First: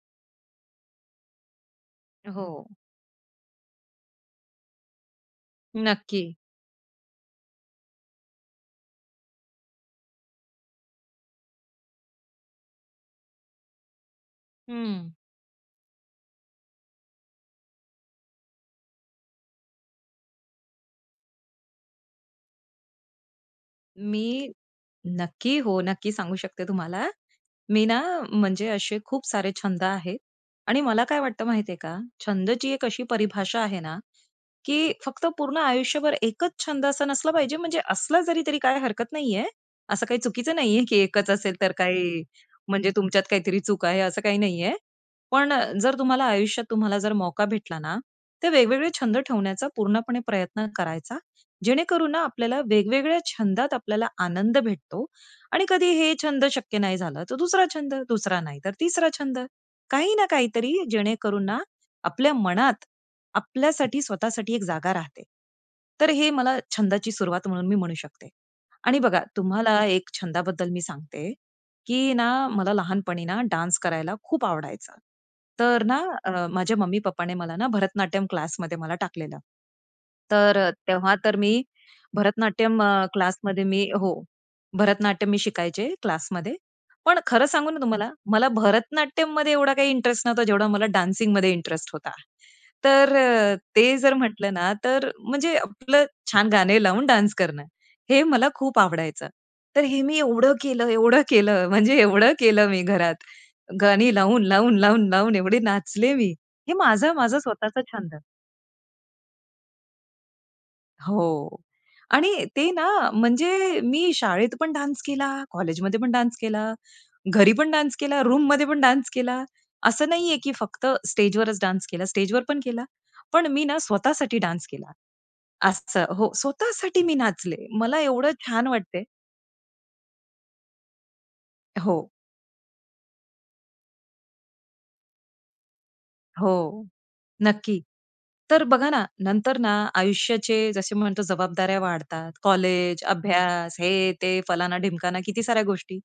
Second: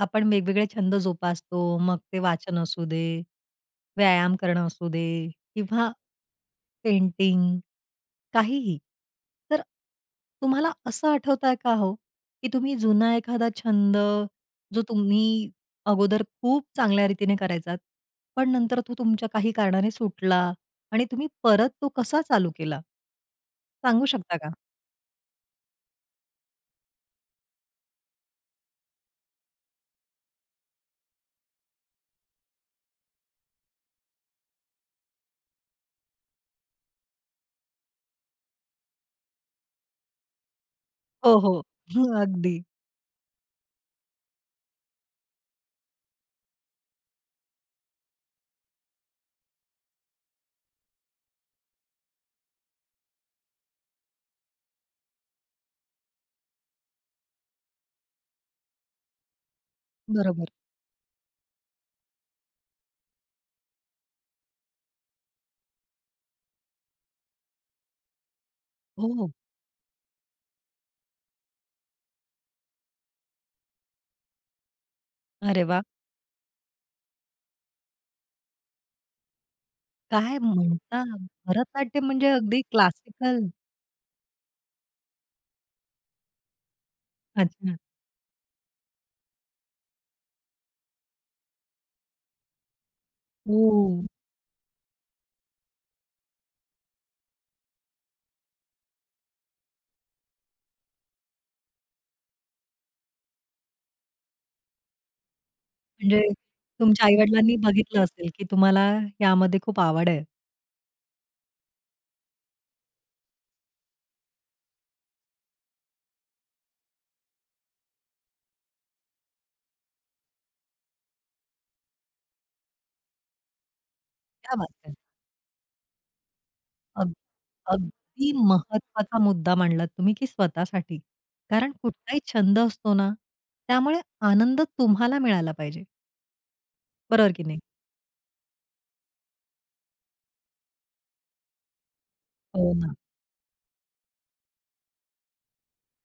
आपण वेगवेगळे छंद जोपासतो मग ते वाचन हो. असू दे, व्यायाम करणं असू दे किंवा नक्की. पेंटिंग काहीही. तर तुम्हाला असं आठवतंय का हो, की तुम्ही जुना एखादा छंद जो हं. तुम्ही अगोदर खूप चांगल्या रीतीने करायचात, पण नंतर तो तुमच्या काही कारणाने सुटला आणि तुम्ही परत तो कसा चालू केला? सांगू शकता मी का? नक्की, हो, नक्की सांगू शकते तुम्हाला. मी ना म्हणजे असे खूप सारे छंद आहेत आणि मला काय वाटत माहितीये का? छंदची एक अशी परिभाषा आहे ना, की फक्त पूर्ण आयुष्यभर एकच छंद असा नसला पाहिजे म्हणजे असला जरी तरी काय हरकत नाहीये. असं काही चुकीचं नाहीये की एकच हो, असेल हो. तर काय हं, अगदी. म्हणजे तुमच्यात काहीतरी चूक आहे असं काही नाहीये. पण अ, जर तुम्हाला आयुष्यात तुम्हाला जर मौका भेटला ना, तर वेगवेगळे छंद ठेवण्याचा पूर्णपणे प्रयत्न करायचा, जेणेकरून ना आपल्याला वेगवेगळ्या छंदात आपल्याला आनंद भेटतो आणि कधी हे छंद शक्य नाही झालं, तर दुसरा छंद. दुसरा नाही तर तिसरा छंद. काही ना बरोबर. काहीतरी जेणेकरून ना आपल्या मनात आपल्यासाठी स्वतःसाठी एक जागा राहते. तर हे मला छंदाची सुरुवात म्हणून मी म्हणू शकते. आणि हो, बघा हो. तुम्हाला एक छंदाबद्दल मी सांगते, की ना मला लहानपणीना डान्स करायला खूप आवडायचा. अरे तर वाह! ना अ, माझ्या मम्मी-पप्पाने मला ना भरतनाट्यम क्लासमध्ये मला टाकलेलं. काय तर अ, म्हणता! तेव्हा तर मी भरतनाट्यम म्हणजे अगदी भरतनाट्यम अ, क्लासिकल. क्लासमध्ये मी हो. भरतनाट्यम मी शिकायचे क्लासमध्ये, पण खरं सांगू अच्छा. ना तुम्हाला मला भरतनाट्यममध्ये एवढा काही इंटरेस्ट नव्हता जेवढा मला डान्सिंगमध्ये इंटरेस्ट होता. तर अ, ते ओह! जर म्हटलं ना, तर म्हणजे आपलं छान गाणे लावून डान्स करणं. हे मला खूप आवडायचं. तर हे मी एवढं केलं एवढं केलं म्हणजे एवढं केलं मी घरात. गाणी लावून, लावून, लावून, लावून एवढे नाचले म्हणजे मी हे तुमच्या माझं माझं आई-वडिलांनी स्वतःच बघितलं छंद आहे. असेल, की तुम्हाला यामध्ये खूप आवड आहे. हो आणि ते ना म्हणजे मी शाळेत पण डान्स केला, कॉलेजमध्ये पण डान्स केला, घरी पण डान्स केला, रूममध्ये पण डान्स केला. असं नाहीये की फक्त स्टेजवरच डान्स केला. स्टेजवर पण केला, पण मी ना स्वतः साठी क्या डान्स बात केला. है! असं हो, स्वतः साठी अग मी नाचले मला अगदी एवढं छान वाटतंय. महत्वाचा मुद्दा मांडलात तुम्ही, की स्वतःसाठी. कारण हो. कुठलाही छंद असतो ना, त्यामुळे आनंद तुम्हाला मिळायला पाहिजे. हो, बरोबर की नाही? नक्की. तर बघा ना, नंतर ना आयुष्याचे जसे म्हणतो जबाबदाऱ्या वाढतात. हो ना. कॉलेज, अभ्यास, हे, ते, फलाना, ढिमकाना, किती साऱ्या गोष्टी,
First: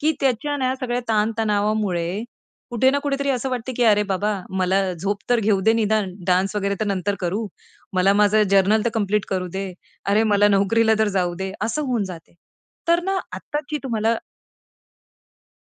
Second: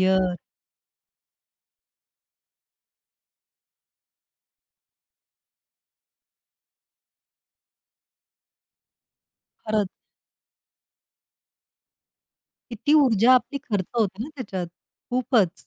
की त्याच्या ना सगळ्या ताणतणावामुळे कुठे ना कुठेतरी असं वाटतं, की "अरे बाबा मला झोप तर घेऊ दे निदान, डान्स वगैरे तर नंतर करू. मला माझं जर्नल तर कंप्लीट करू दे. खरंच. अरे मला नोकरीला तर जाऊ दे." असं होऊन जाते किती तर ना ऊर्जा आपली आत्ताची खर्च तुम्हाला होते ना त्याच्यात. खूपच.